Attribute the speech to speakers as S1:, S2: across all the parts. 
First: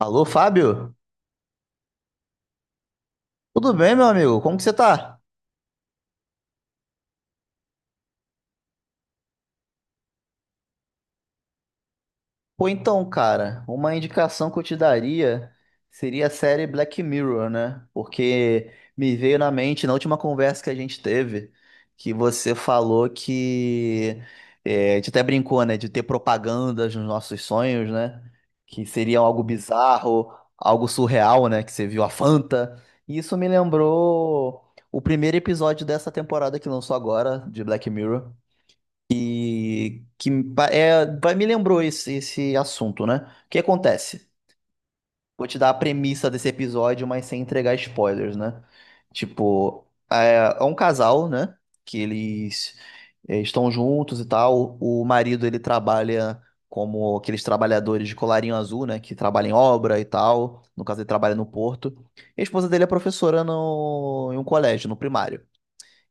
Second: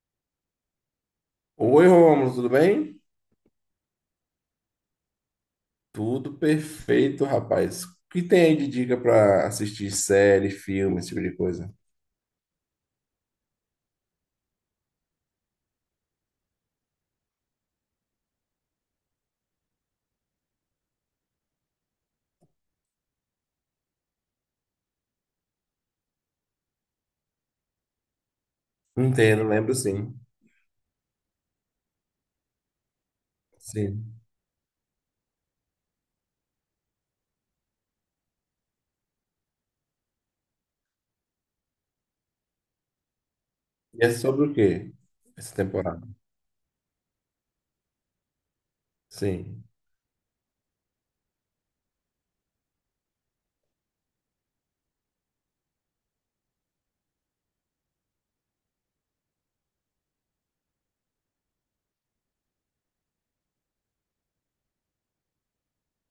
S1: Alô, Fábio?
S2: Oi, Rômulo, tudo bem?
S1: Tudo bem, meu amigo? Como que você tá?
S2: Tudo perfeito, rapaz. O que tem aí de dica pra assistir série, filme, esse tipo de coisa?
S1: Pô, então, cara, uma indicação que eu te daria seria a série Black Mirror, né? Porque me veio na mente, na última conversa que a gente teve, que você falou que... a gente até brincou, né? De ter propagandas nos nossos sonhos, né? Que seria algo
S2: Entendo, lembro sim.
S1: bizarro, algo surreal, né? Que você viu a Fanta. E isso me
S2: Sim.
S1: lembrou o primeiro episódio dessa temporada que lançou agora, de Black Mirror. E que me pa- é, vai- Me lembrou esse assunto, né? O que
S2: E é
S1: acontece?
S2: sobre o quê?
S1: Vou
S2: Essa
S1: te dar a
S2: temporada?
S1: premissa desse episódio, mas sem entregar spoilers, né?
S2: Sim.
S1: Tipo, é um casal, né? Que eles estão juntos e tal. O marido, ele trabalha como aqueles trabalhadores de colarinho azul, né? Que trabalham em obra e tal. No caso, ele trabalha no porto. E a esposa dele é professora em um colégio, no primário.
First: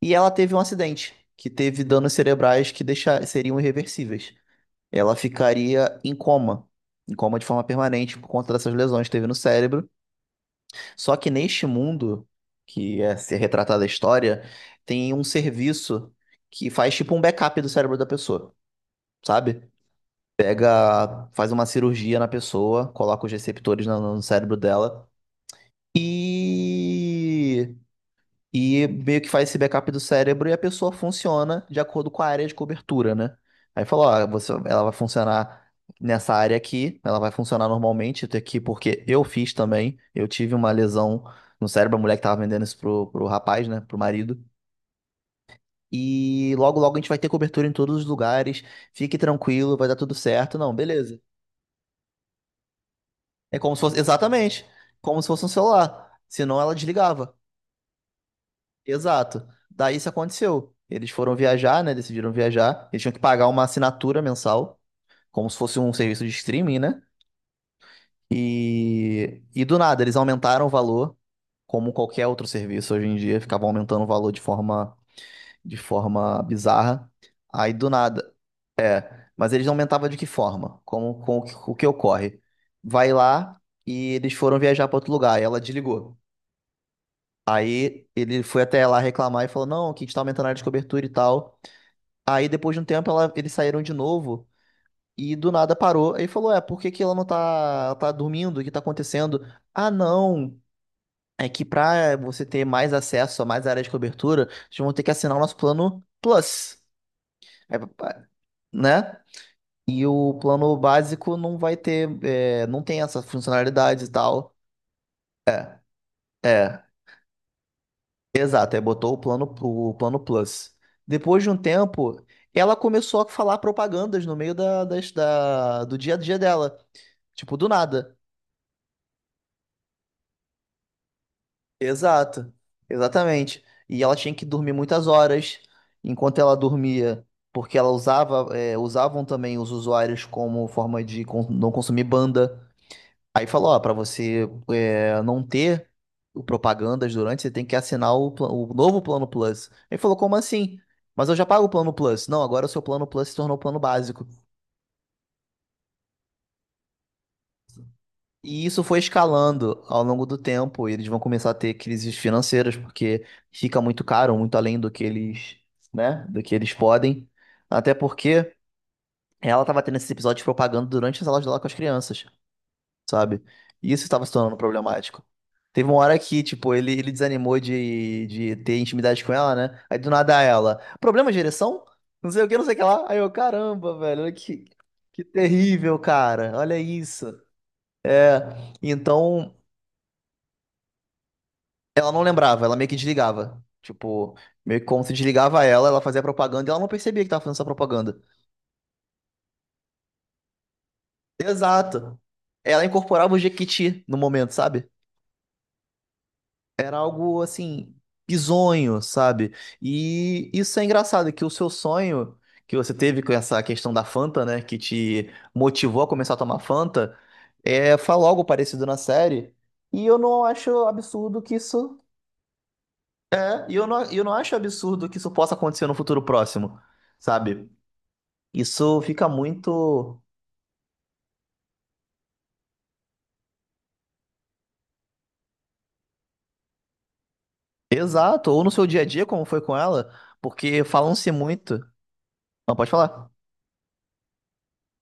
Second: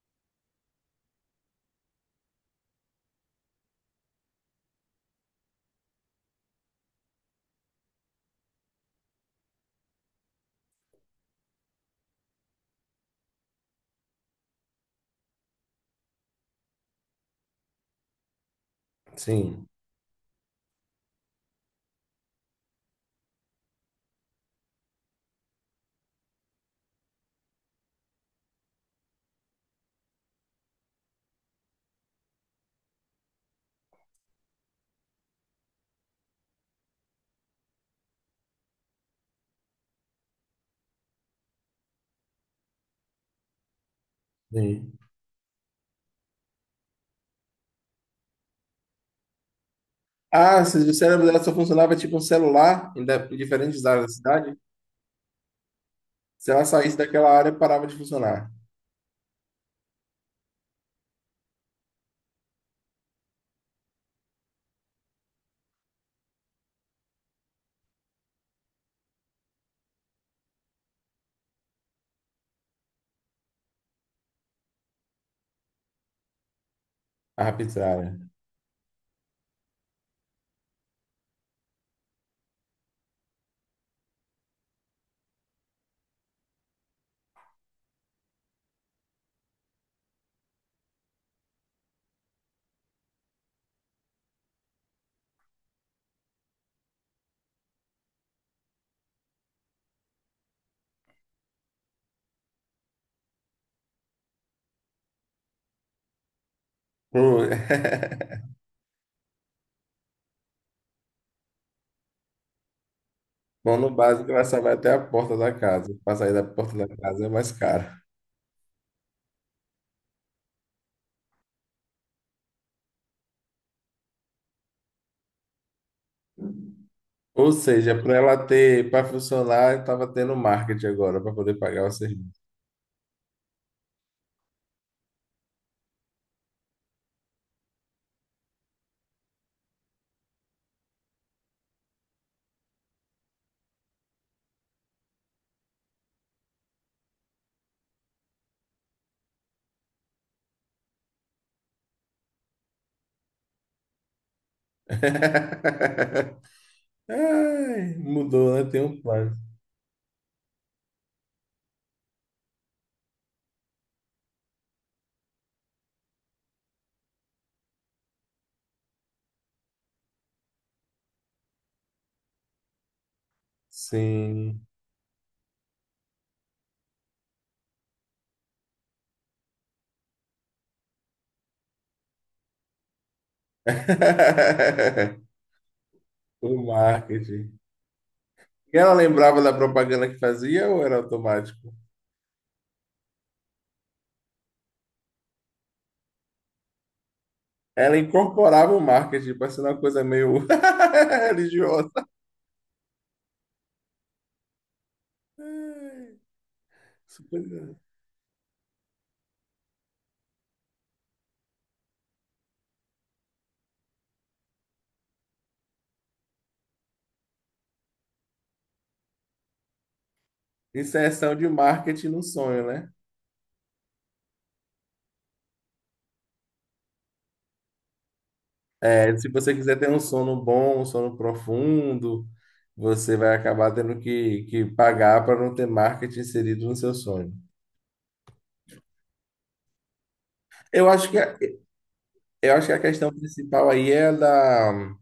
S1: E ela teve um acidente, que teve danos cerebrais que deixa, seriam irreversíveis. Ela ficaria em coma de forma permanente por conta dessas lesões que teve no cérebro. Só que neste mundo, que é ser retratada a história, tem um serviço que faz tipo um backup do cérebro da pessoa,
S2: Sim.
S1: sabe? Pega, faz uma cirurgia na pessoa, coloca os receptores no cérebro dela e meio que faz esse backup do cérebro e a pessoa funciona de acordo com a área de cobertura, né? Aí falou, ó, você, ela vai funcionar nessa área aqui, ela vai funcionar normalmente até aqui, porque eu fiz também, eu tive uma lesão no cérebro, a mulher que tava vendendo isso pro rapaz, né, pro marido.
S2: Sim.
S1: E logo, logo a gente vai ter cobertura em todos os lugares, fique tranquilo, vai dar tudo certo.
S2: Ah,
S1: Não,
S2: se o
S1: beleza.
S2: cérebro dela só funcionava tipo um celular em
S1: É como se
S2: diferentes
S1: fosse,
S2: áreas da cidade,
S1: exatamente, como se fosse um celular.
S2: se
S1: Senão
S2: ela
S1: ela
S2: saísse daquela
S1: desligava.
S2: área, parava de funcionar.
S1: Exato. Daí isso aconteceu. Eles foram viajar, né? Decidiram viajar. Eles tinham que pagar uma assinatura mensal, como se fosse um serviço de streaming, né? E do nada, eles aumentaram o valor, como qualquer outro serviço hoje em dia, ficavam aumentando o valor de forma bizarra.
S2: A
S1: Aí do
S2: rapidinha.
S1: nada. Mas eles aumentavam de que forma? Como, com o que ocorre? Vai lá e eles foram viajar para outro lugar. E ela desligou. Aí ele foi até lá reclamar e falou: Não, que a gente tá aumentando a área de cobertura e tal. Aí depois de um tempo eles saíram de novo e do nada parou. Aí falou: É, por que que ela não tá, ela tá dormindo? O que tá acontecendo? Ah, não. É que pra você ter mais acesso a mais áreas de cobertura, vocês vão ter que assinar o nosso plano Plus.
S2: Pô,
S1: É, pa- né? E o plano básico não vai ter, não tem essa
S2: Bom, no
S1: funcionalidade e
S2: básico, ela
S1: tal.
S2: só vai até a porta da casa. Para sair da porta
S1: É.
S2: da casa é mais caro.
S1: Exato, aí botou o plano Plus. Depois de um tempo, ela começou a falar propagandas no meio do dia a dia dela.
S2: Ou
S1: Tipo, do
S2: seja, para
S1: nada.
S2: ela ter, para funcionar, estava tendo marketing agora para poder pagar o serviço.
S1: Exato, exatamente. E ela tinha que dormir muitas horas. Enquanto ela dormia, porque ela usava, usavam também os usuários como forma de não consumir banda. Aí falou, ó, para você não ter o propagandas durante, você tem que assinar o novo plano Plus. Ele falou, como assim? Mas eu já pago o plano Plus. Não, agora o seu plano Plus se tornou o plano básico.
S2: Ai, mudou,
S1: E
S2: né? Tem
S1: isso foi
S2: um plano.
S1: escalando ao longo do tempo. E eles vão começar a ter crises financeiras, porque fica muito caro, muito além do que eles, né, do que eles podem. Até porque ela estava tendo esse episódio de propaganda durante as aulas dela com as crianças. Sabe? E isso estava se tornando
S2: Sim.
S1: problemático. Teve uma hora que, tipo, ele desanimou de ter intimidade com ela, né? Aí do nada ela, problema de ereção? Não sei o que, não sei o que lá. Aí eu, caramba, velho, olha que terrível, cara.
S2: O
S1: Olha isso.
S2: marketing.
S1: É,
S2: E ela lembrava da
S1: então
S2: propaganda que fazia ou era automático?
S1: ela não lembrava, ela meio que desligava. Tipo, meio que como se desligava ela, ela fazia propaganda e ela não percebia que tava fazendo essa
S2: Ela
S1: propaganda.
S2: incorporava o marketing, parecendo uma coisa meio religiosa.
S1: Exato. Ela incorporava o Jequiti no momento, sabe?
S2: Ai,
S1: Era algo
S2: super-
S1: assim, bizonho, sabe? E isso é engraçado, que o seu sonho que você teve com essa questão da Fanta, né, que te motivou a começar a tomar Fanta, fala algo parecido na série. E eu não acho
S2: Inserção
S1: absurdo
S2: de
S1: que isso.
S2: marketing no sonho, né?
S1: E eu não acho absurdo que isso possa acontecer no futuro próximo, sabe? Isso
S2: É, se
S1: fica
S2: você quiser ter um
S1: muito.
S2: sono bom, um sono profundo, você vai acabar tendo que pagar para não ter marketing inserido no seu sonho.
S1: Exato, ou no seu dia a dia, como foi com ela, porque
S2: Eu acho que
S1: falam-se
S2: a,
S1: muito.
S2: eu acho que
S1: Não,
S2: a
S1: pode
S2: questão
S1: falar.
S2: principal aí é da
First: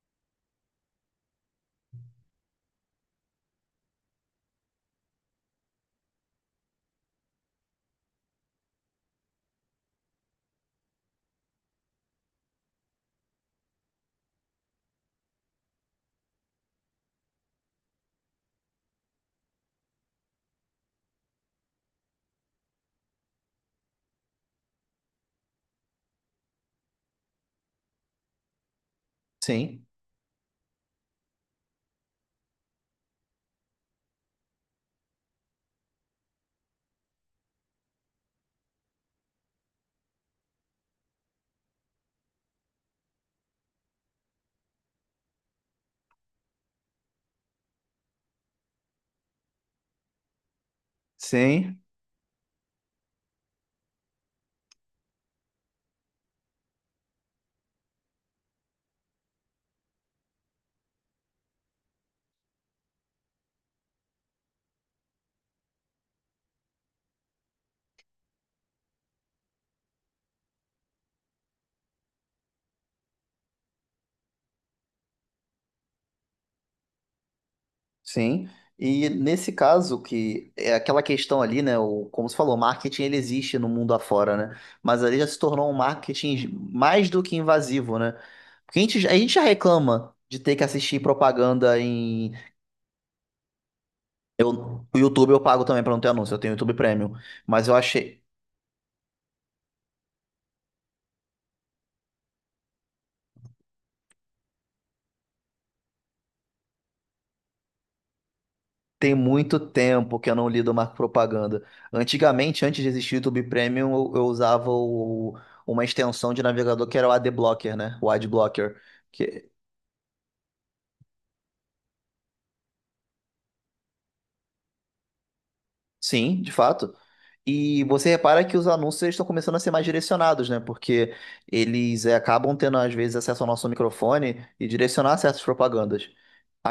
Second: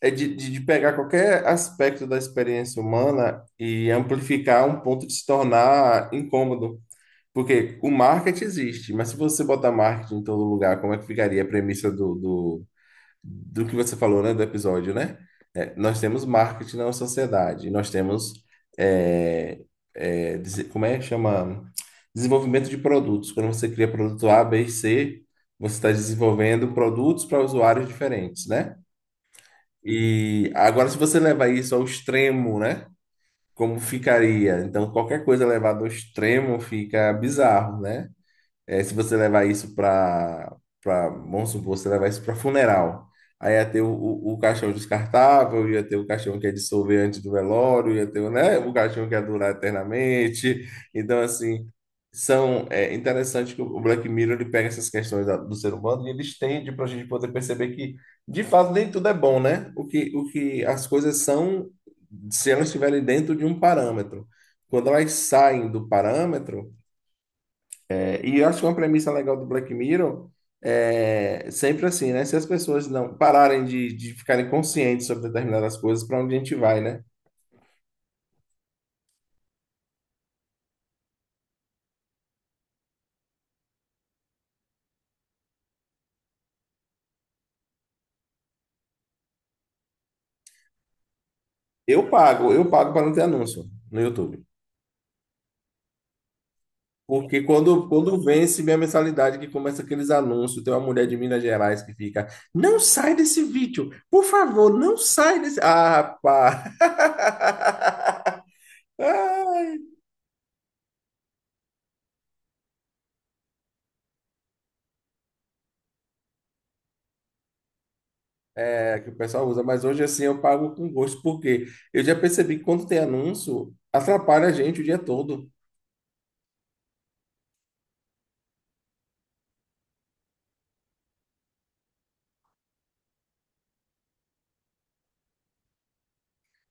S2: é de, de pegar qualquer aspecto da experiência humana e amplificar um ponto de se tornar incômodo. Porque o marketing existe, mas se você botar marketing em todo lugar, como é que ficaria a premissa do que você falou, né, do episódio, né? É, nós temos marketing na sociedade, nós temos é, é, dese- como é que chama? Desenvolvimento de produtos. Quando você cria produto A, B e C, você está desenvolvendo produtos para usuários diferentes, né?
S1: Sim,
S2: E agora, se você levar isso ao extremo, né? Como ficaria? Então, qualquer coisa levada ao extremo fica bizarro, né? É, se você levar isso para vamos supor, você levar isso para funeral, aí ia ter o caixão descartável, ia ter o caixão que é dissolver antes do velório, ia ter, o, né, o caixão que ia durar eternamente. Então, assim,
S1: sim.
S2: são, é interessante que o Black Mirror ele pega essas questões da- do ser humano e ele estende para a gente poder perceber que, de fato, nem tudo é bom, né? O que as coisas são, se elas estiverem dentro de um parâmetro. Quando elas saem do parâmetro, e eu acho que uma premissa legal do Black Mirror é sempre assim, né? Se as pessoas não pararem de ficarem conscientes sobre determinadas coisas, para onde a gente vai, né?
S1: Sim, e nesse caso que é aquela questão ali, né, o, como você falou, o marketing ele existe no mundo afora, né? Mas ali já se tornou um marketing mais do que invasivo, né? Porque a gente já reclama de ter que assistir propaganda
S2: Eu
S1: em,
S2: pago, eu pago para não ter anúncio no YouTube.
S1: eu, o YouTube eu pago também pra não ter anúncio, eu tenho YouTube Premium,
S2: Porque
S1: mas eu
S2: quando,
S1: achei
S2: quando vence minha mensalidade, que começa aqueles anúncios, tem uma mulher de Minas Gerais que fica, não sai desse vídeo, por favor, não sai desse. Ah, pá!
S1: tem muito tempo que eu não lido mais com propaganda. Antigamente, antes de existir o YouTube Premium, eu usava uma extensão de navegador que era o ad blocker, né? O ad blocker.
S2: É, que o pessoal usa, mas hoje assim eu pago com gosto, porque eu já percebi que quando tem anúncio, atrapalha a gente o dia todo,
S1: Sim, de fato. E você repara que os anúncios eles estão começando a ser mais direcionados, né? Porque eles acabam tendo, às vezes, acesso ao nosso microfone e direcionar certas propagandas.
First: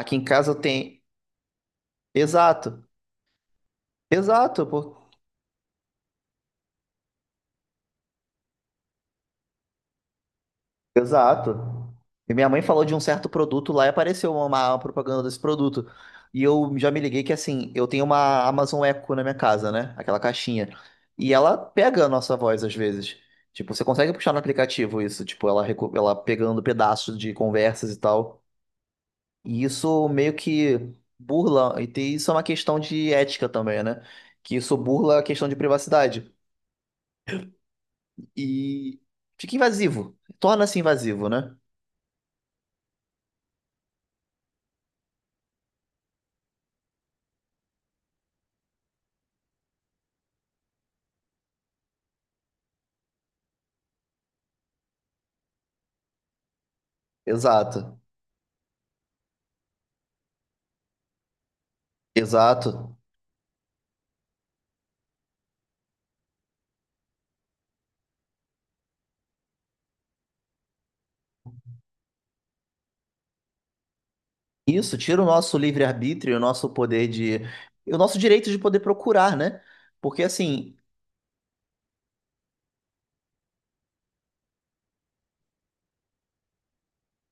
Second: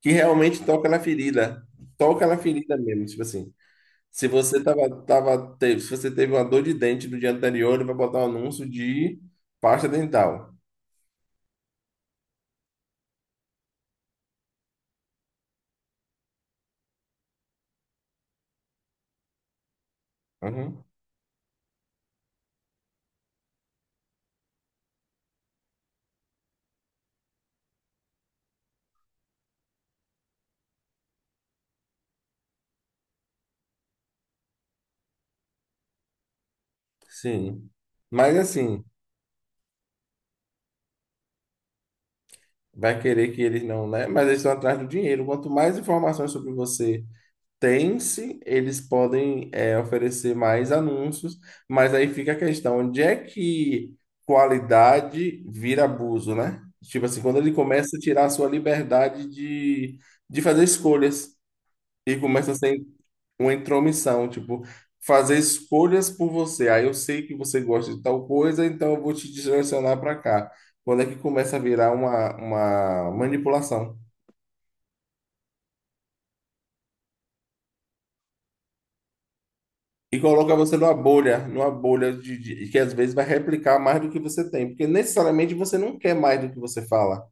S2: que
S1: em casa
S2: realmente
S1: tem.
S2: toca na ferida
S1: Exato,
S2: mesmo, tipo assim. Se você
S1: exato.
S2: se você teve uma dor de dente no dia anterior, ele vai botar um anúncio de pasta dental.
S1: Exato. E minha mãe falou de um certo produto lá e apareceu uma propaganda desse produto. E eu já me liguei que assim, eu tenho uma Amazon Echo na minha casa, né? Aquela caixinha.
S2: Uhum.
S1: E ela pega a nossa voz às vezes. Tipo, você consegue puxar no aplicativo isso, tipo, ela, ela pegando pedaços de conversas e tal. E isso meio que burla, isso é uma questão de ética também, né? Que isso burla a questão de privacidade.
S2: Sim. Mas assim,
S1: E fica invasivo. Torna-se invasivo, né?
S2: vai querer que eles não, né? Mas eles estão atrás do dinheiro. Quanto mais informações sobre você tem-se, eles podem é, oferecer mais anúncios, mas aí fica a questão, onde é que qualidade vira abuso, né? Tipo assim, quando ele começa a
S1: Exato.
S2: tirar a sua liberdade de fazer escolhas e começa a ser
S1: Exato.
S2: uma intromissão, tipo, fazer escolhas por você. Aí eu sei que você gosta de tal coisa, então eu vou te direcionar para cá. Quando é que começa a virar uma manipulação?
S1: Isso tira o nosso livre-arbítrio, o nosso poder de. O nosso direito de poder procurar, né?
S2: E
S1: Porque
S2: coloca
S1: assim,
S2: você numa bolha de- que às vezes vai replicar mais do que você tem, porque necessariamente você não quer mais do que você fala.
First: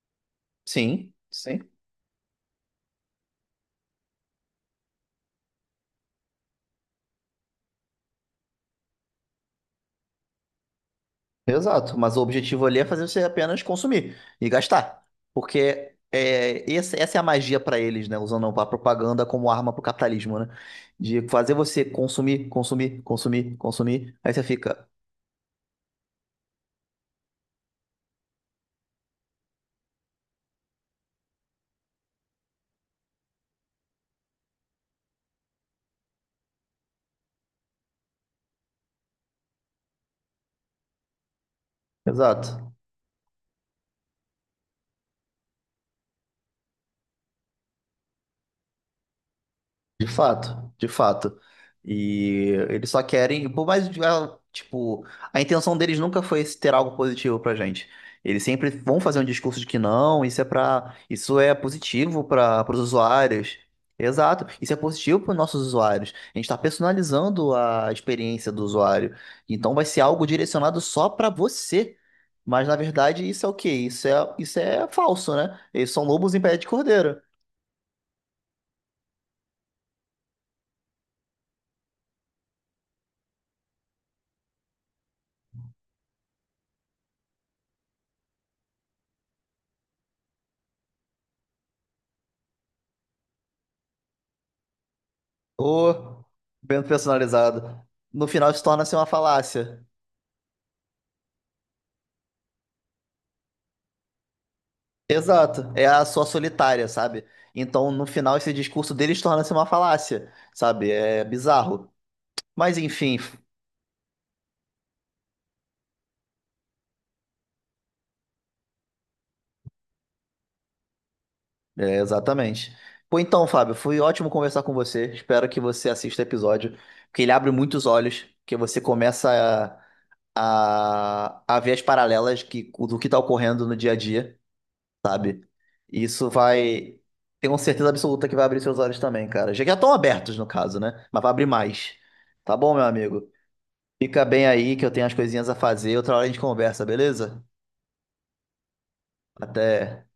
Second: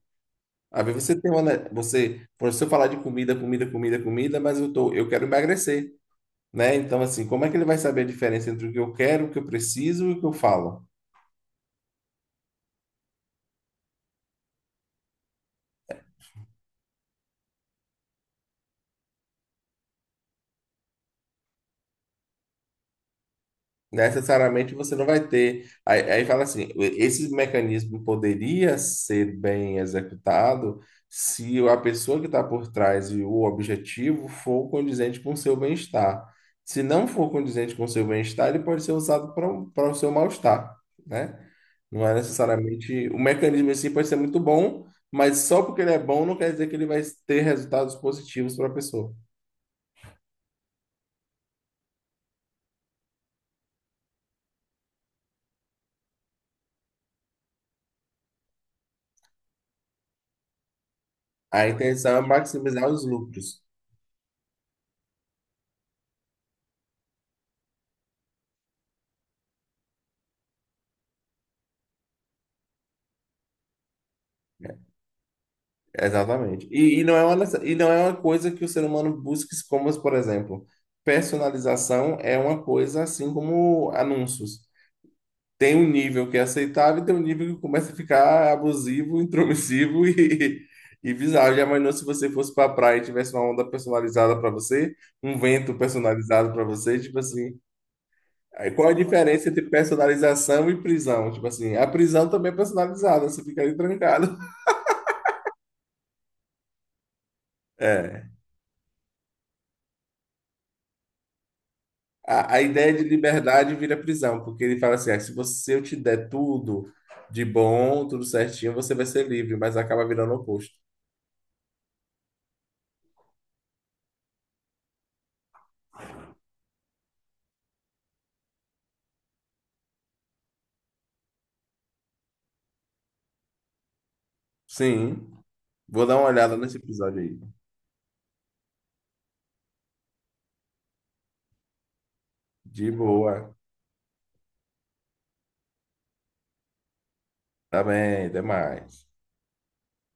S2: Às vezes
S1: sim,
S2: você tem uma,
S1: sim,
S2: né, você, por se eu falar de comida, comida, comida, comida, mas eu tô, eu quero emagrecer, né? Então assim, como é que ele vai saber a diferença entre o que eu quero, o que eu preciso e o que eu falo?
S1: exato. Mas o objetivo ali é fazer você apenas consumir e gastar. Porque essa é a magia para eles, né? Usando a propaganda como arma pro capitalismo, né? De fazer você consumir, consumir, consumir, consumir. Aí você
S2: Necessariamente
S1: fica.
S2: você não vai ter. Aí fala assim: esse mecanismo poderia ser bem executado se a pessoa que está por trás e o objetivo for condizente com o seu bem-estar. Se não for condizente com o seu bem-estar, ele pode ser usado para o seu mal-estar, né? Não é
S1: Exato.
S2: necessariamente. O mecanismo em si pode ser muito bom, mas só porque ele é bom não quer dizer que ele vai ter resultados positivos para a pessoa.
S1: De fato, de fato. E eles só querem, por mais, que, ah, tipo, a intenção deles nunca foi esse ter algo positivo pra gente. Eles sempre vão fazer um discurso de que não, isso é para, isso é
S2: A intenção é
S1: positivo para os
S2: maximizar os
S1: usuários.
S2: lucros.
S1: Exato, isso é positivo para os nossos usuários. A gente está personalizando a experiência do usuário. Então vai ser algo direcionado só para você. Mas na verdade isso é o quê? Isso é falso, né? Eles são lobos em pé de
S2: Exatamente. E não
S1: cordeiro.
S2: é uma, nece- e não é uma coisa que o ser humano busque, como, por exemplo, personalização é uma coisa assim como anúncios. Tem um nível que é aceitável e tem um nível que começa a ficar abusivo, intromissivo e bizarro. Já imaginou se você fosse para a praia e tivesse uma onda personalizada para você, um vento
S1: O
S2: personalizado para
S1: vento
S2: você, tipo assim.
S1: personalizado. No final isso
S2: Aí qual a
S1: torna-se uma
S2: diferença entre
S1: falácia.
S2: personalização e prisão? Tipo assim, a prisão também é personalizada, você fica ali trancado.
S1: Exato. É a sua solitária, sabe? Então, no
S2: É.
S1: final, esse discurso deles torna-se uma falácia, sabe? É bizarro.
S2: A, a
S1: Mas,
S2: ideia de
S1: enfim,
S2: liberdade vira prisão, porque ele fala assim: ah, se você, se eu te der tudo de bom, tudo certinho, você vai ser livre, mas acaba virando o oposto.
S1: é, exatamente. Pô, então, Fábio, foi ótimo conversar com você. Espero que você assista o episódio, porque ele abre muitos olhos, que você começa a ver as paralelas que, do que está ocorrendo no dia a dia.
S2: Sim,
S1: Sabe? E
S2: vou dar
S1: isso
S2: uma olhada nesse
S1: vai.
S2: episódio aí.
S1: Tenho certeza absoluta que vai abrir seus olhos também, cara. Já que já estão abertos, no caso, né? Mas vai abrir mais. Tá bom, meu
S2: De
S1: amigo?
S2: boa.
S1: Fica bem aí que eu tenho as coisinhas a fazer. Outra hora a gente conversa, beleza?
S2: Tá bem, demais.
S1: Até.